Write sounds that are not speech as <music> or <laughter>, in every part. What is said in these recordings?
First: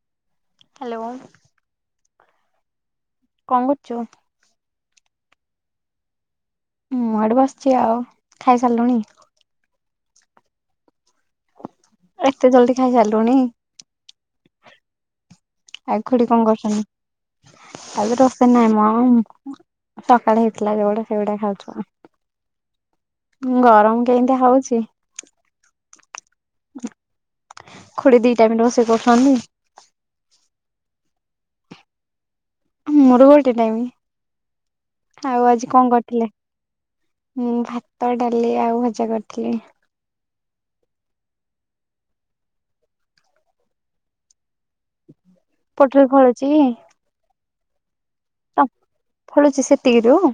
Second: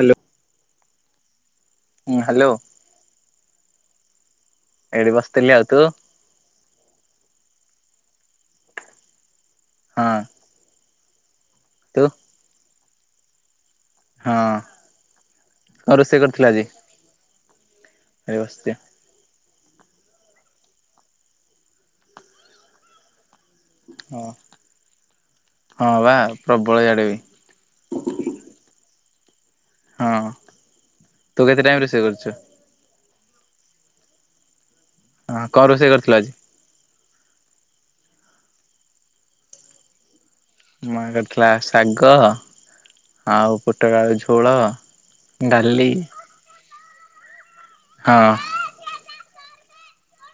Hello. Hello. ହୁଁ hello. କଣ କରୁଚ? ଏଇଠି ବସଥିଲି ଆଉ ତୁ। ମୁଁ ଏଇଠି ବସିଛି ଆଉ ଖାଇ ସାରଲୁଣି? ହଁ। ତୁ ଏତେ ଜଲଦି। ଖାଇ ସାରିଲୁଣି। ହଁ ଙ୍କ ଆଉ ରୋଷେଇ ଖୁଡି କଣ କରିଥିଲ ଆଜି? କରୁଛନ୍ତି? ଆଜି ଏଇ ରୋଷେଇ ନାଇ ବସିଛି ମ। ସକାଳେ ହେଇଥିଲା ଯୋଉଗୁଡା ସେଇଗୁଡା ଖାଉଛୁ। ଗରମ ହଁ କେମିତିଆ ହଉଛି? ହଁ ବା। ପ୍ରବଳ ଇଆଡେ ବି ଖୁଡୀ ଦି ଟା ବି ରୋଷେଇ କ ଖନି। ହଁ ତୁ କେତେ ଟାଇମ ରୋଷେଇ କରୁଛୁ? ମୋର ଗୋଟେ ଟାଇମି। ହଁ କ ରୋଷେଇ କରିଥିଲ ଆଜି। ମୁଁ ଭାତ ଡାଲି ଆଉ ଭଜା କରିଥିଲି। ମାଆ କରିଥିଲା ଶାଗ ଆଉ ପୋଟଳଆଳୁ ଝୋଳ। ଡାଲି ପୋଟଳ ଫଳୁଚି । ହଁ <unintelligible> ଫଳୁଚି ସେ <unintelligible>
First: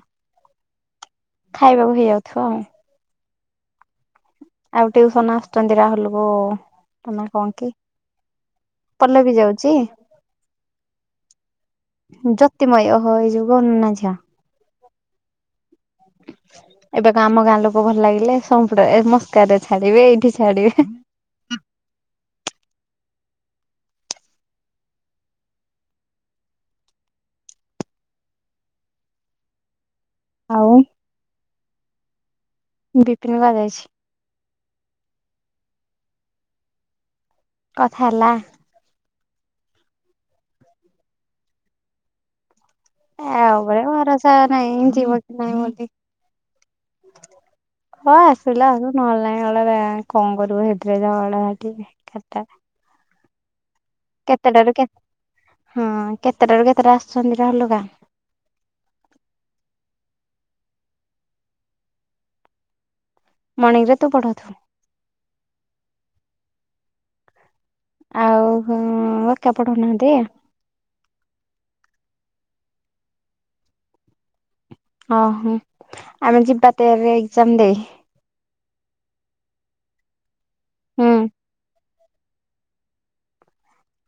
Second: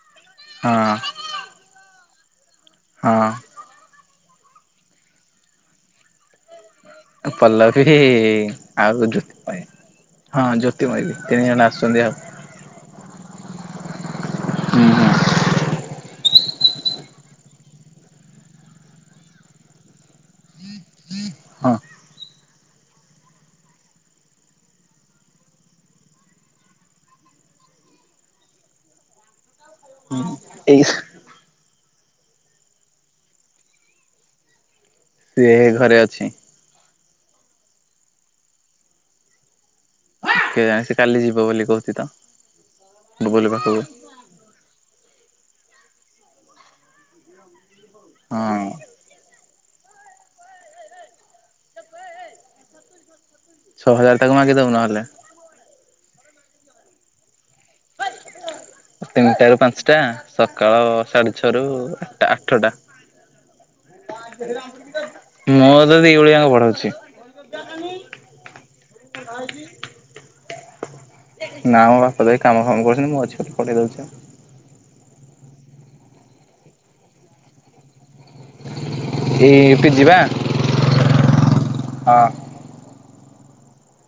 ଉଁ ହୁଁ। ଖାଇବାକୁ ଦେଇଆଇଥିବ ଆଉ । ହଁ । ଆଉ ଟିଉସନ ଆସୁଛନ୍ତି ରାହୁଲ କୁ ପଲ୍ଲବୀ ଆଉ ପଲ୍ଲବୀ ଜ୍ୟୋତିମୟୀ ଯାଉଛି ହଁ ଜ୍ୟୋତିମୟ ବି ତିନି ଜଣ ଆସୁଛନ୍ତି ଆଉ ଜ୍ୟୋତିମୟୀ ଓହୋ ଏଇ ଯୋଉ । <unintelligible> ହୁଁ ହୁଁ । ଏବେକ ଆମ ଗାଁ ଲୋକ ଭଲ ଲାଗିଲେ ସମ୍ପୁଟ ମସ୍କ ରେ ଛାଡିବେ ଏଇଠି ଛାଡିବେ ହଁ ଆଉ ଏଇ । ସେ ବିପିନ ବା ଯାଇଛି । ସେ ଘରେ ଅଛି । କଥା ହେଲା କେ ଜା ସେ କାଲି ଯିବ ବୋଲି କହୁଛି ତ ଆ ବୁବୁଲୁ ପାଖକୁ ଉପରେ ଭରସା ନହିଁ ଯିବ କି ନାହିଁ <unintelligible> ହ ଆସିଲା ହଁ ଆ ନ ହେଲ ନାଇଁ ଅ ବ କଣ କରିବ ହେଦରେ ଜଳ ଟିକ ଖାଟ ଛଅ ହଜାର ତାକୁ ମାଗି ଦବ ନ ହେଲେ ହଁ କେତେଟାରୁ କେତେଟା ଆସୁଛନ୍ତି । ତିନିଟା ର ପାଞ୍ଚଟା ସକାଳ ସାଢେ ଛଅ ରୁ ଆଠଟା ଆଠଟା ମର୍ଣ୍ଣିଂ ରେ ତୁ ପଢଉଥିବୁ । <inaudible> ମୋ ତ ଦିଇଭଳିଆ ବଢାଉଛି ଆଉହୋ କେ ପଡ଼ ନାଦ ନା ମୋ ବାପା ଦହି କାମ ଫାମ କରୁଛନ୍ତି ମୁଁ ଛିି କଲି ପଠେଇ ଦଉଛି । ଓ ହୋ ଆମେ ଯିବା ତେର ଏଜାମ ଦେ ଏଇ ଫି ଯିବା ହୁଁ । ହଁ ।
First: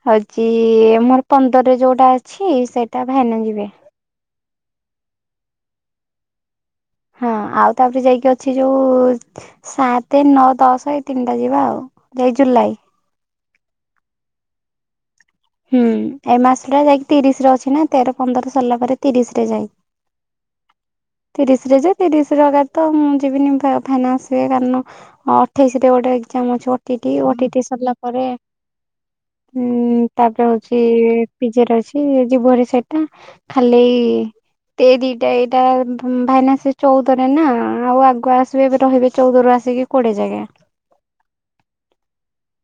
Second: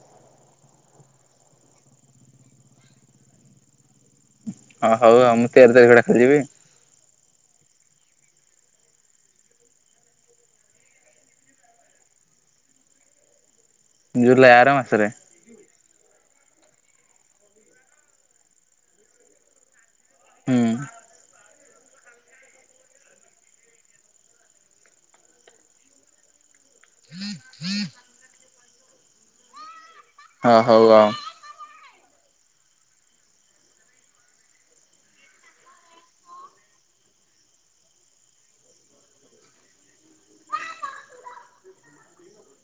ହଉଛି ମୋର ପନ୍ଦରରେ ଯୋଉଟା ଅଛି ସେଇଟା ଭାଇନା ଯିବେ । ହଁ ହଉ ହଉ ମୁଁ ତିରିି ତାରିଖଡା ଖେଲିଯିବି । ହଁ ଆଉ ତାପରେ ଯାଇକି ଅଛି ଯୋଉ ସାତ ନଅ ଦଶ ଏଇ ତିନିଟା ଯିବା ଆଉ ଯାଇକି ଜୁଲାଇ । ଜୁଲାଇ ଆର ମାସରେ । ହୁଁ ଏ ମାସ ଟା ଯାଇକି ତିରିଶ ରେ ଅଛି ନା ତେର ପନ୍ଦର ସରିଲା ପରେ ତିରିଶ ରେ ଯାଇ ହୁଁ । ତିରିଶଗ ତ ମୁଁ ଯିବିନି ଫାଇସ କାରଣ ଅଠେଇଶରେ ଗୋଟେ ଏକ୍କଜାମ ଅଛି ଟି ଓଟିଟି ସରିଲା ପରେ ହୁଁ। ତାପରେ ହଁ ହଉଛି ହଉ ଆଉ ପିଜ୍ଜା ରହିଛି। ଯିବରେ ସେଟା ଖାଲି ଦିଟା ଏଇଟା ଭାଇନା ସେ ଚଉଦରେ ନା ଆଉ ଆଗୁ ଆସିବେ ଏବେ ରହିବେ ଚଉଦରୁୁ ଆସିକି କୋଡିଏ ଜାଗେ।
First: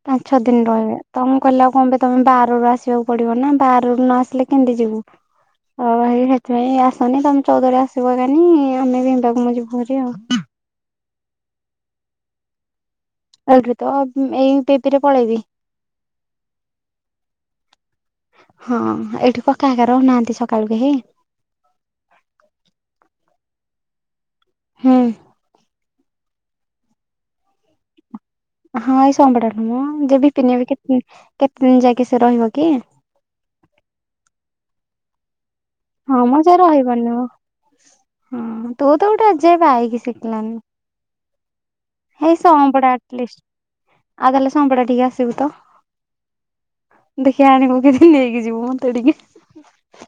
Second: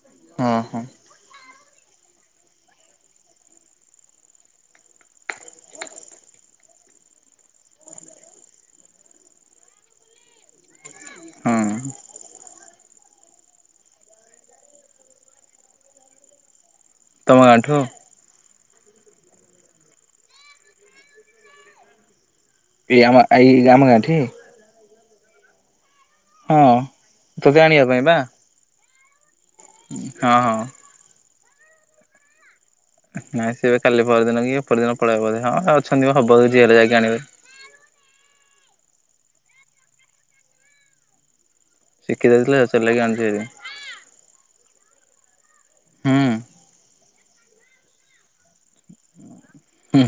ପାଞ୍ଚ ଛଅ ହଁ ଦିନ ହଁ ରହିବେ ତ ମୁଁ କହିଲେ ଆଉ କଣ ପେ ତମେ ବା ର ଆସିବାକୁ ପଡିବ ନା। ବାର ରୁ ନ ଆସିଲେ କେମିତି ଯିବୁ। ଆଉ ହେଥିପାଇଁ ଆସନି ତମେ ଚଉଦରେ ଆସିବ କାନି ଆମେ ବିନ୍ଦ କୁ ମୁଁ ଯିବୁ ହାରି ଆଉ। ହଁ। <unintelligible> ତ ଏଇ ପେପିରେ ପଳେଇବି। ତମ ଗାଁ ଠୁ। ହଁ ଏଇଠି କକା ହେଇକା ରହୁନାହାଁନ୍ତି ସକାଳୁ କେହି? ଏଇଆମ ଏଇ ଆମ ଗାଁଠି। ହୁଁ। ହଁ ତୋତେ ଆଣିବା ପାଇଁ ବା। ହଁ। କଭଡାୁ <unintelligible> ମ ଯେ ହଁ ବିପିନି ହଁ। କେ। <unintelligible> କେତେ ଦିନ ଯାଇକି ସେ ରହିବ କି? ନାଇଁ ସେ ଏବେ କାଲି ପରଦିନ କି ଅପରଦିନ ପଳେଇବ ବୋଧେ। ହଁ ଅଛନ୍ତି ହଁ ହବ ମ ଯେ ଯିଏ ହେଲେ ଯାଇକି ରହିବନି ଆଣିବେ। ମ ହଁ। ତୁ ତ ଗୋଟେ ଆଜି ଯାଏ ବାଇକି ଶିଖିଲାନି। ଶିଖି ଏଇ ଯାଇଥିଲେ ସଂପଡା ସେଥିଲାଗି ଆଣିଛି ହାରି ଆଟଲିଷ୍ଟ ଆଉ ତାହେଲେ ସମ୍ପଡା ଟିକେ ଆସିବୁ ତ। ହୁଁ। ଦେଖିଆ ଆଣିବୁ କିଦି ନେଇକି ଯିବୁ ମତେ ଟିକେ। ହୁଁ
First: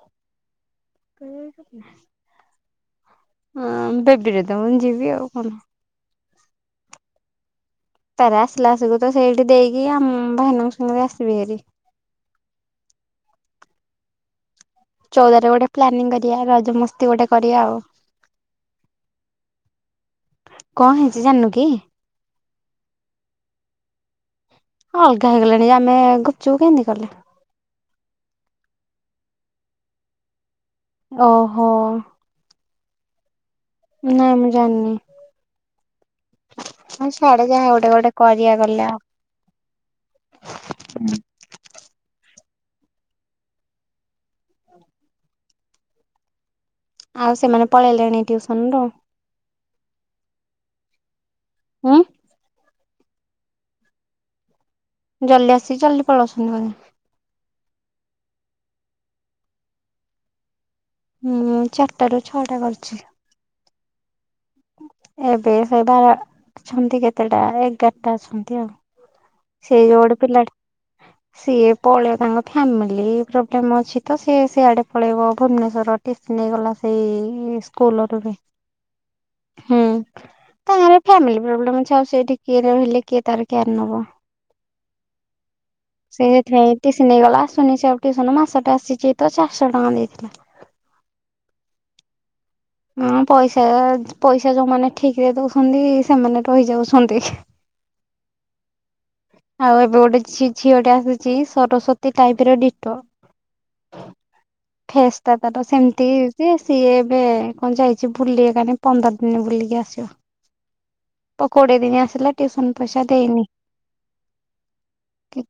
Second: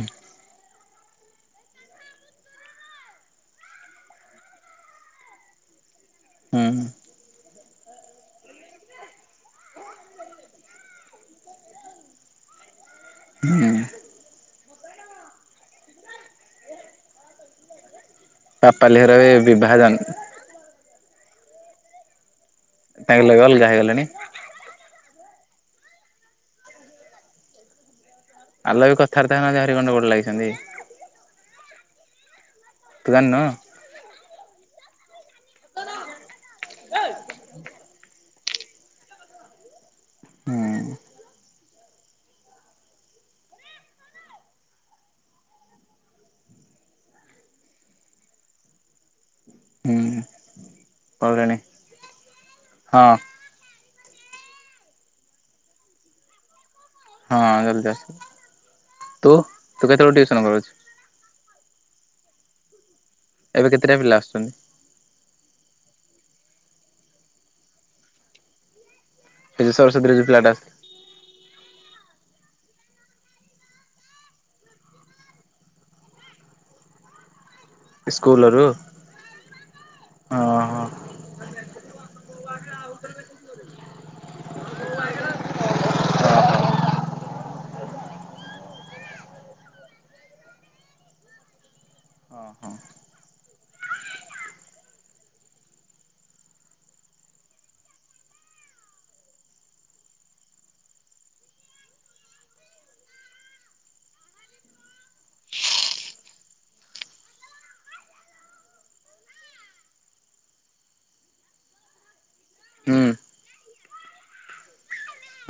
ହଁ ବେବିରେ ତ ମୁଁ ଯିବି ଆଉ କଣ। ହୁଁ ପାର ଆସିଲା ଆସିବୁ ତ ସେଇଠି ଦେଇକି ଆମ ଭାଇନାଙ୍କ ସାଙ୍ଗରେ ଆସିବି ହେରି। ହୁଁ ଚଉଦ ରେ ଗୋଟେ ପ୍ଲାନିଂ କରିବା ରଜମସ୍ତି ଗୋଟେ କରିବା ଆଉ। ବାପା ଲେହର ବି ବିଭାଜନ। କଣ ହେଇଛି ଜାଣିନୁ କି? ତାଙ୍କ ଲାଗି ଅଲଗା ହେଇଗଲେଣି। ହଁ ଅଲଗା ହେଇଗଲେଣି ଆମେ ଗୁପଚୁପ୍ କେମିତି କଲେ। ଆଲ ବି କଥାରେ ତାଙ୍କର ଆହରି ଗଣ୍ଡ ଗୋଡ ଲାଗିଛନ୍ତି। ଓହୋ। ତୁ ଜାନୁ। ନାଇଁ ମୁଁ ଜାଣିନି। ସିଆଡେ ଯାଏ ଗୋଟେ ଗୋଟେ କରିବା ଗଲେ ଆଉ। ହୁଁ ଆଉ ସେମାନେ ପଳେଇଲେଣି ଟିଉସନ୍ ରୁ? ହୁଁ ପଳେଇଲେଣି ହୁଁ। ହଁ। ଜଲଦି ଆସିକି ଜଲଦି ପଳାଉଛନ୍ତି ବଧେ। ହ ଜଲଦି ଆସ। ତୁ ତୁ କେତେବେଳେ ଟିଉସନ୍ କରୁଛୁ। ମୁଁ ଚାରିଟାରୁ ଛଅଟା କରୁଛି। ଏବେ କେତେଟା ପିଲା ଆସୁଛନ୍ତି। ଏବେ ସେ ବାର ଅଛନ୍ତି କେତେଟା ଏଗାରଟା ଅଛନ୍ତି ଆଉ। ସେ ଯୋଉ ସେଇ ସରସ୍ଵତୀରେ ଯୋଡେ ଯୋଉ ପିଲାଟା ଆସିଥିଲା ପିଲାଟେ ସିଏ ପଳେଇଲା ତାଙ୍କ ଫ୍ୟାମିଲି ପ୍ରୋବ୍ଲେମ୍ ଅଛି ତ, ସିଏ ସେଆଡେ ପଳେଇବ ଭୁବନେଶ୍ୱର ଟିସି ନେଇଗଲା ସେଇ ସ୍କୁଲ ରୁ ବି ସ୍କୁଲରୁ ହୁଁ ଓହୋ। ତାଙ୍କରେ ଫ୍ୟାମିଲି ପ୍ରୋବ୍ଲେମ୍ ଅଛି ଆଉ ସେଠି କି ରହିଲେ କିଏ ତାର କେୟାର ନବ। ସେ ହଁ ଏଥିପାଇଁ ଟିସି ନେଇଗଲା। ଆସୁନି ସେ ଆଉ ଟିଉସନ ମାସ ଟା ଆସିଛି ତ ଚାରିଶହ ଟଙ୍କା ଦେଇଥିଲା। ହଁ ପଇସା ପଇସା ଯୋଉମାନେ ଠିକ୍ ରେ ଦଉଛନ୍ତି ସେମାନେ ରହିଯାଉଛନ୍ତି। ଆଉ ଏବେ ଗୋଟେ ଝିଅ ଟେ ଆସୁଛି ସରସ୍ଵତୀ ଟାଇପ୍ ର ଡିଟୋ। ଫେସ୍ ଟା ତାର ସେମିତି ସିଏ ଏବେ କଣ ଯାଇଛି ବୁଲିବାକୁ ପନ୍ଦର ଦିନ ବୁଲିକି ଆସିବ। କୋଡିଏ ଦିନ ଆସିଲା ଟିଉସନ ହୁଁ ପଇସା ଦେଇନି।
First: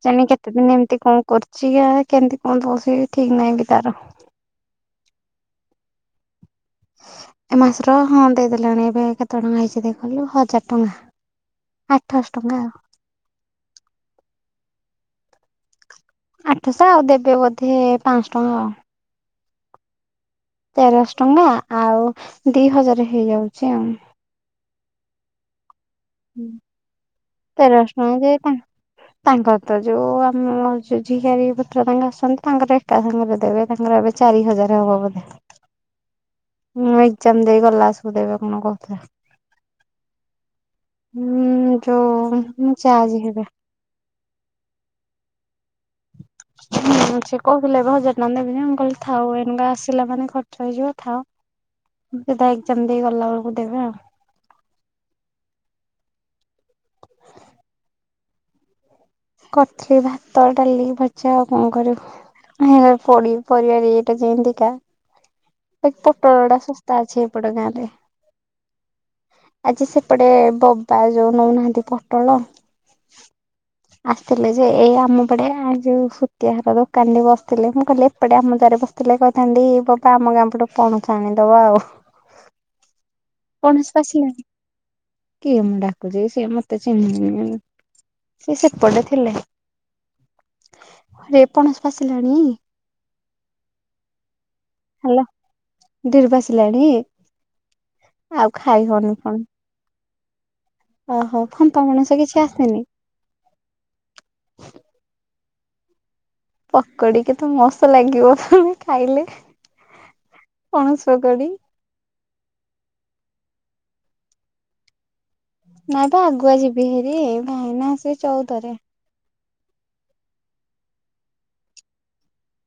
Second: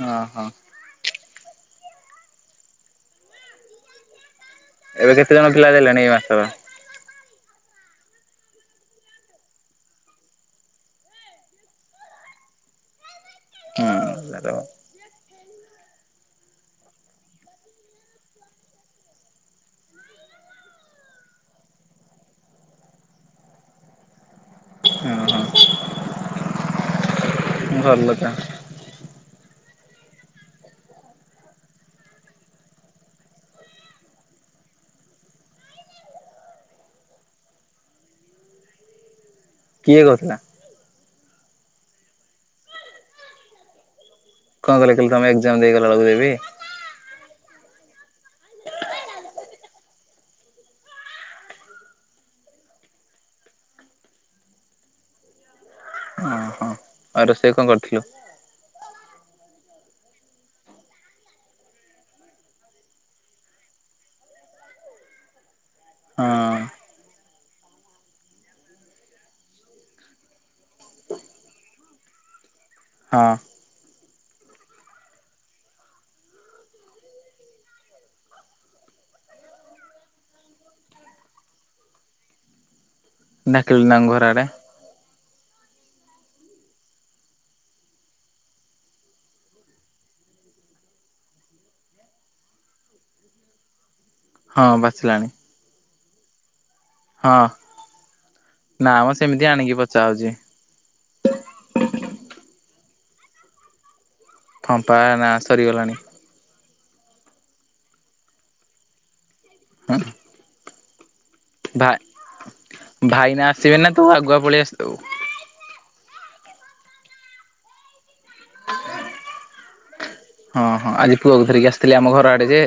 ହଁ ହଁ କେତେ ଦିନ ଏମତି କଣ କରୁଛି କେମିତି କଣ ଠିକ୍ ନାହିଁ ବି ତାର। ଏବେ କେତେ ଜଣ ପିଲା ଦେଲେଣି ଏଇ ମାସର? ଏ ମାସର ହଁ ଦେଇଦେଲାଣି ଏବେ କେତେ ଟଙ୍କା ହେଇଛି ଦେଖିଲୁ ହଜାର ଟଙ୍କା ଆଠଶ ଟଙ୍କା ଆଉ ହୁଁ ଆଠଶହ ଆଉ ଦେବେ ବୋଧେ ପାଆଁଶ ଟଙ୍କା ଆଉ ତେରଶହ ଟଙ୍କା ଆଉ ଦି ହଜାର ହେଇଯାଉଛି ଆଉ <inaudible> ତେରଶ ଓହୋ ଭଲ ଟଙ୍କା ତ ଯେ ତାଙ୍କ ତାଙ୍କର ତ ଯୋଉ ଆମ ଯୋଉ ଝିଆରୀ ପୁତୁରା ତାଙ୍କ ଆସିଛନ୍ତି ତାଙ୍କର ଏକା ସାଙ୍ଗରେ ଦେବେ ତାଙ୍କର ଏବେ ଚାରି ହଜାର ହବ ବୋଧେ ମୁଁ ଏକ୍ଜାମ ଦେଇ ଗଲା ମାସ କୁ ଦେବେ କଣ କହୁଥିଲେ। କିଏ କହୁଥିଲା? ହୁଁ ଯୋଉ ମୋ ଜା ଯିଏ ହେବେ କଣ କହିଲେ ତମେ ଏକ୍ଜାମ ଦେଇଗଲାବେଳକୁ ଦେ ହୁଁ ସେ କହୁ ଥିଲେ ଏବେ ହଜାର ଟଙ୍କା ଦେବ ଯେ କହିଲି ଥାଉ ଏଉନୁକା ଆସିଲା ମାନେ ଖର୍ଚ୍ଚ ହେଇଯିବ ଥାଉ ସେଟା ଏଜ୍ଜାମ୍ ଦେଇ ଗଲା ବେଳକୁ ଦେବେ ଆଉ ଆ ରୋଷେଇ କଣ କରିଥିଲୁ? କରିଥିଲି ଭାତ ଡାଲି ଭଜା ଆଉ କଣ କରିବୁ ହେ ପଡି ପରିବା ରେଟ ଟା ଯେତିକା ହଁ ପୋଟଳ ଟା ଶସ୍ତା ଅଛି ଏପଟ ଗାଁରେ, ଆଜି ସେପଟେ ବବା ଯୋଉ ନଉନାହାନ୍ତି ପୋଟଳ ହଁ ଆସିଥିଲେ ଯେ ଏଇ ଆମପଟେ ଆ ଯୋଉ ସୁତିଆ ଘର ଦୋକାନ ଠି ବସିଥିଲେ ।ମୁଁ କହିଲି ଏପଟେ ଆମ ଦୁଆରେ ବସିଥିଲେ କହିଥାନ୍ତି ବବା ଆମ ଗାଁ ପଟୁ ପଣସ ଆଣିଦବ ଆଉ ପଣସ ଡାକିଲୁନି ତାଙ୍କୁ ପାଚିଲାଣି? ଘର ଆଡ଼େ କିଏ ମ ଡାକୁଛି ସିଏ ମତେ ଚିହ୍ନିବେନି ସେ ସେ ପଟେ ଥିଲେ ଯେ ପଣସ ପାଚିଲାଣି ହଁ ପାଚିଲାଣି। <unintelligible> ଲାଣି ଆଉ ଖାଇହଉନି କଣ? ପଚାହୋଉଛି। ଓହୋ ଫମ୍ପା ପଣସ କିଛି ଆସେନି। <inaudible> ଫମ୍ପା ନା ସରିଗଲାଣି। ପକୋଡି କେତେ ମସ୍ତ ଲାଗିବ ଖାଇଲେ <unintelligible> ପଣସ୍ ପକୋଡ଼ି ଭା ଭାଇନା ଆସିବେ ନା ତୁ ଆଗୁଆ ପଳେଇ ଆସିଥିବୁ? ନାଇ ପା ଆଗୁଆ ଯିବି ହେରି ଭାଇନା ଆସିବେ ଚଉଦରେ ହଁ ହଁ ଆଜି ପୁଅକୁ ଧରିକି ଆସିଥିଲେ ଆମ ଘର ଆଡେ ଯେ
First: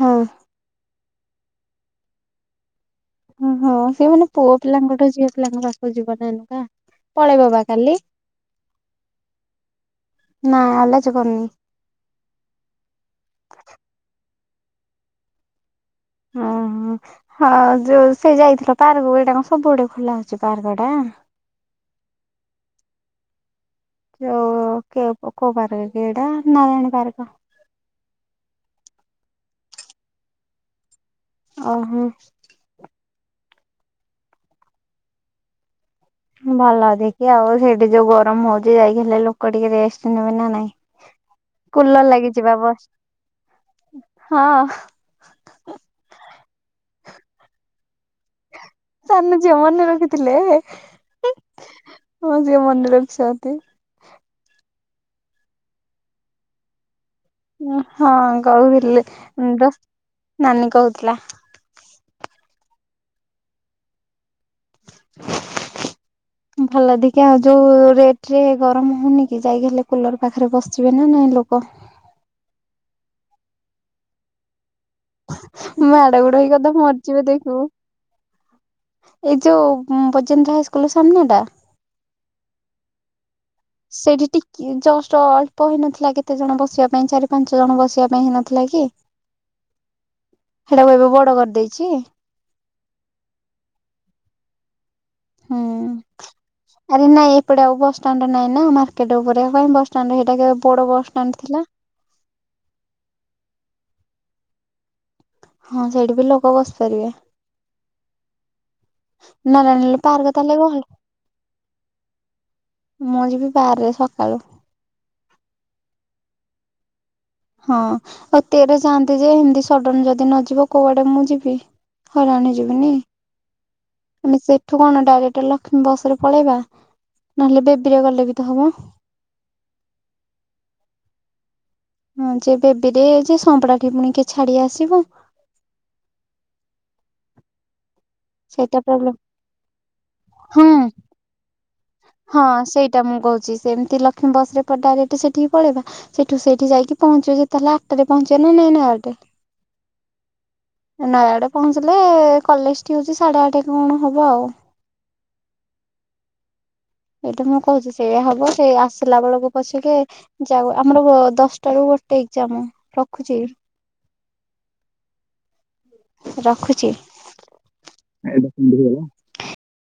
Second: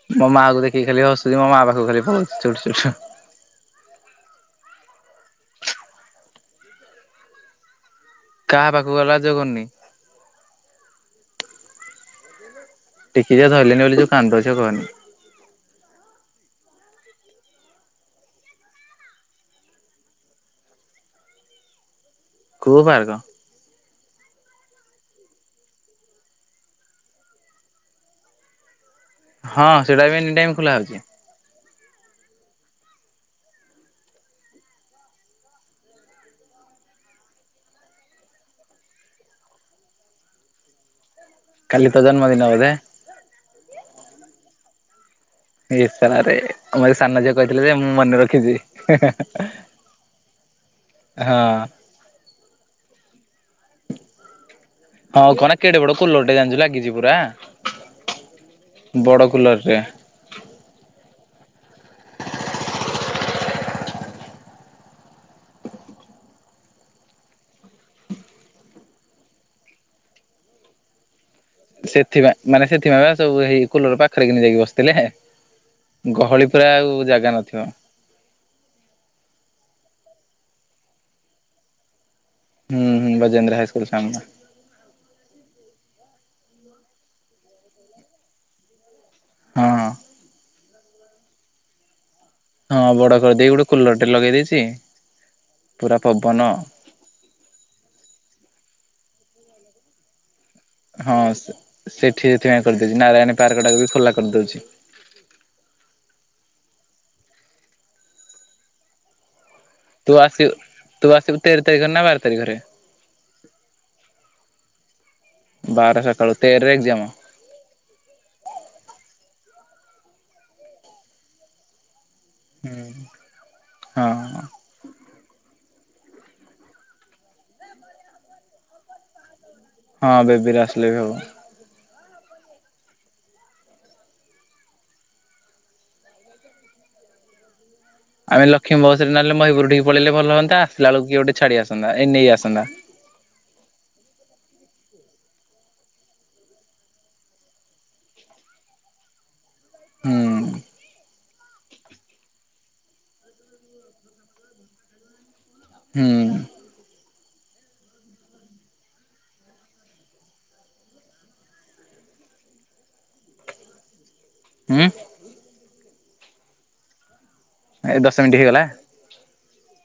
ହଁ ମୋ ମାଆକୁ ଦେଖିକି ଖାଲି ହସ୍ ଯେ ମୋ ମା ପାଖକୁ ଖାଲି ପଳାଉଚି <unintelligible> ଓହୋ ସେ ମାନେ ପୁଅ ପିଲାଙ୍କଠୁ ଝିଅ ପିଲାଙ୍କ ପାଖକୁ ଯିବ ନା ଏନକା ପଳେଇବ ବା କାଲି। କାହା ପାଖକୁ ଗଲାଜ ଜେଗନି ଯିବନି। ଟିକି ଯେ ଧରିଲନି ବୋଲି ଯୋଉ କାନ୍ଦୁ ଜେ କହନି। ଓ ହଁ ଯୋଉ ସେ ଯାଇଥିଲ ପାର୍କ ଏଇଟା କ ସବୁ ଆଡ଼େ ଖୋଲା ହଉଛି ପାର୍କ ଟା। କୋଉ ପାର୍କ। ଯଉ କେ କୋଉ ପାର୍କ କି ଏଟା ନା ଜାଣିନି ପାର୍କ ହଁ ସେଟା ବି ଏନିଟାଇମ୍ ଖୋଲା ଅଛି। ଓହୋ। ଭଲ ଦେଖିଆ ଆଉ ସେଇଠି ଯୋଉ ଗରମ ହଉଛି ଯାଇକି ହେଲେ ଲୋକ ଟିକେ ରେଷ୍ଟ ନେବେ ନା ନାଇଁ। କାଲି ତୋ କୁଲର ଜନ୍ମଦିନ ଲାଗିଯିପା ବୋଧେ? ବସ୍ ହଁ। ଏଇ ଶଳାରେ ଆମର ସାନ ଝିଅ କହିଥିଲେ ମୁଁ ମନେ ରଖିଛି। ସାନ ଝିଅ ମନେରଖି ଥିଲେ ହଁ ମଁ ଝିଅ ମନେ ରଖି ଚନ୍ତି ହଁ କନେ କେଡ଼େ ବଡ଼ କୁଲର୍ ଟେ ଜାଣିଛୁ ଲାଗିଛି ପୁରା। ହଁ କହୁଥିଲି ବଡ କୁଲର ଟେ। ନାନୀ କହୁଥିଲା। ଭଲ ଟିକେ ଆଉ ଯୋଉ ରେଟ ରେ ଗରମ ହଉନି କି ଯାଇକି ହେଲେ କୁଲର ପାଖରେ ବସିବେ ନା ନାଇଁ ଲୋକ। ସେଥିପାଇଁ ମାନେ ସେଥିପାଇଁ ବା ସବୁ ହେଇ କୁଲର ପାଖରେ କିି ଯାଇକି ବସି ଥିଲେ ମାଡ ଗୋଡ ଗହଳି ହେଇ ଅଧା ପୁରା ଆଉ ମରିଯିବେ ଜାଗା ଦେଖିବୁ ନଥିବ। ଏଇ ଯୋଉ ରାଜେନ୍ଦ୍ର ହାଇ ସ୍କୁଲ ସାମ୍ନାଟା। ହୁଁ ହୁଁ ବ ସେଠି ଟିକେ ଜଷ୍ଟ୍ ଅଳ୍ପ ହେଇନଥିଲା କେ କେତେ ଜଣ ବସିବା ପାଇଁ ଚାରି ପାଞ୍ଚ ଜଣ ବସିବା ପାଇଁ ହେଇନଥିଲା କି। ହଁ । ସେଇଟାକୁ ଏବେ ବଡ଼ କରିଦେଇଛି। ହଁ ବଡ଼ କରିଦେଇ ଗୋଟେ କୁଲର ଟେ ଲଗେଇ ଦେଇଚି। ହୁଁ ଆରେ ନାଇଁ ଏପଟେ ଆଉ ବସଷ୍ଟାଣ୍ଡ ନାହିଁ ନା ଆମ ର୍କେଟ ଉପରେ ଆଉ କାଇଁ ବସଷ୍ଟାଣ୍ଡ୍ ହେଇଟା କେ ବଡ ହଁ ବସଷ୍ଟାଣ୍ଡ ଥିଲା। ସେଠି ସେଥିପାଇଁ କରିଦେଇଛି ନାରାୟଣୀ ପାର୍କ ଟାକୁ ବି ଖୋଲା କଦଉଚି ହଁ ସେଇଠି ବି ଲୋକ ବସିପାରିବେ। ନ ନେଲେ ତୁ ପାର୍କ ଆସିବୁ ତାହେଲେ ତୁ ଆସିବୁ ତେର ତାରିଖରେ ନା ବାର ତାରିଖରେ କହିଲୁ ମୁଁ ଯିବି ବାହାରେ ସକାଳୁ ବାର ସକାଳୁ ତେର ରେ ଏଙ୍ଗଜମ ହଁ ଆଉ ତେର ଚାଆନ୍ତି ଯେ ହି <unintelligible> ସଡ଼ନ ଯଦି ନଯିବ କଉଆଡ଼େ ମୁଁ ଯିବି ହରାଣ ଯିବିନି ହଁ ମାନେ ସେଠୁ କଣ ଡାଇରେକ୍ଟ ଲ ବସ ରେ ପଳେଇବା ନହେଲେ ବେବିରିଆ ଗଲେ ବି ତ ହବ। ହଁ ବେବିରେ ଆସିଲେ ବି ହବ। ହଁ ଯେ ବେବିରେ ଯେ ସମ୍ପଡାଟି ପୁଣିି କିଏ ଛାଡି ଆସିବ। ଆମେ ଲଷ୍ମୀ ସେଇଟା ପ୍ରୋବ୍ଲେମ ବସରେ ନହେଲେ ମହୀପୁର ଠିକି ପଳେଇଲେ ଭଲ ହନ୍ତା ହଁ ଆସିଲା ବେଳକୁ କିଏ ଗୋଟେ ଛାଡ଼ିଆସ। ହଁ ସେଇଟା ମୁଁ କହୁଛି ସେମତି ଲକ୍ଷ୍ମୀ ବସରେ। ଡାଇରେକ୍ଟେ ସେଠିକି ପଳେଇବା ସେଠୁ ସେଇଠି ଯାଇକି ପହଞ୍ଚିବ ଯେତେ ହେଲେ ଆଠଟାରେ ପହଞ୍ଚିବ ନା ନାଇଁ ନଅ ଟେ। ହୁଁ। ନୟାଗଡ ପହଞ୍ଚିଲେ କଲେଜ ଠି ହଉଛି ସାଢେ ଆଠେ କଣ ହବ ଆଉ। ହୁଁ। ଏଇଟି ମୁଁ କହୁଛି ସେୟା ହବ ସେ ଆସିଲା ବେଳକୁ ପଛକେ ଯାଉ ଆମର ବ ଦଶଟା ରୁ ଗୋଟେ ଏକ୍ଜାମ ରଖୁଛି। ହୁଁ। ରଖୁଚି। ଏ ଦଶ ମିଣ୍ଟି ହେଇଗଲା।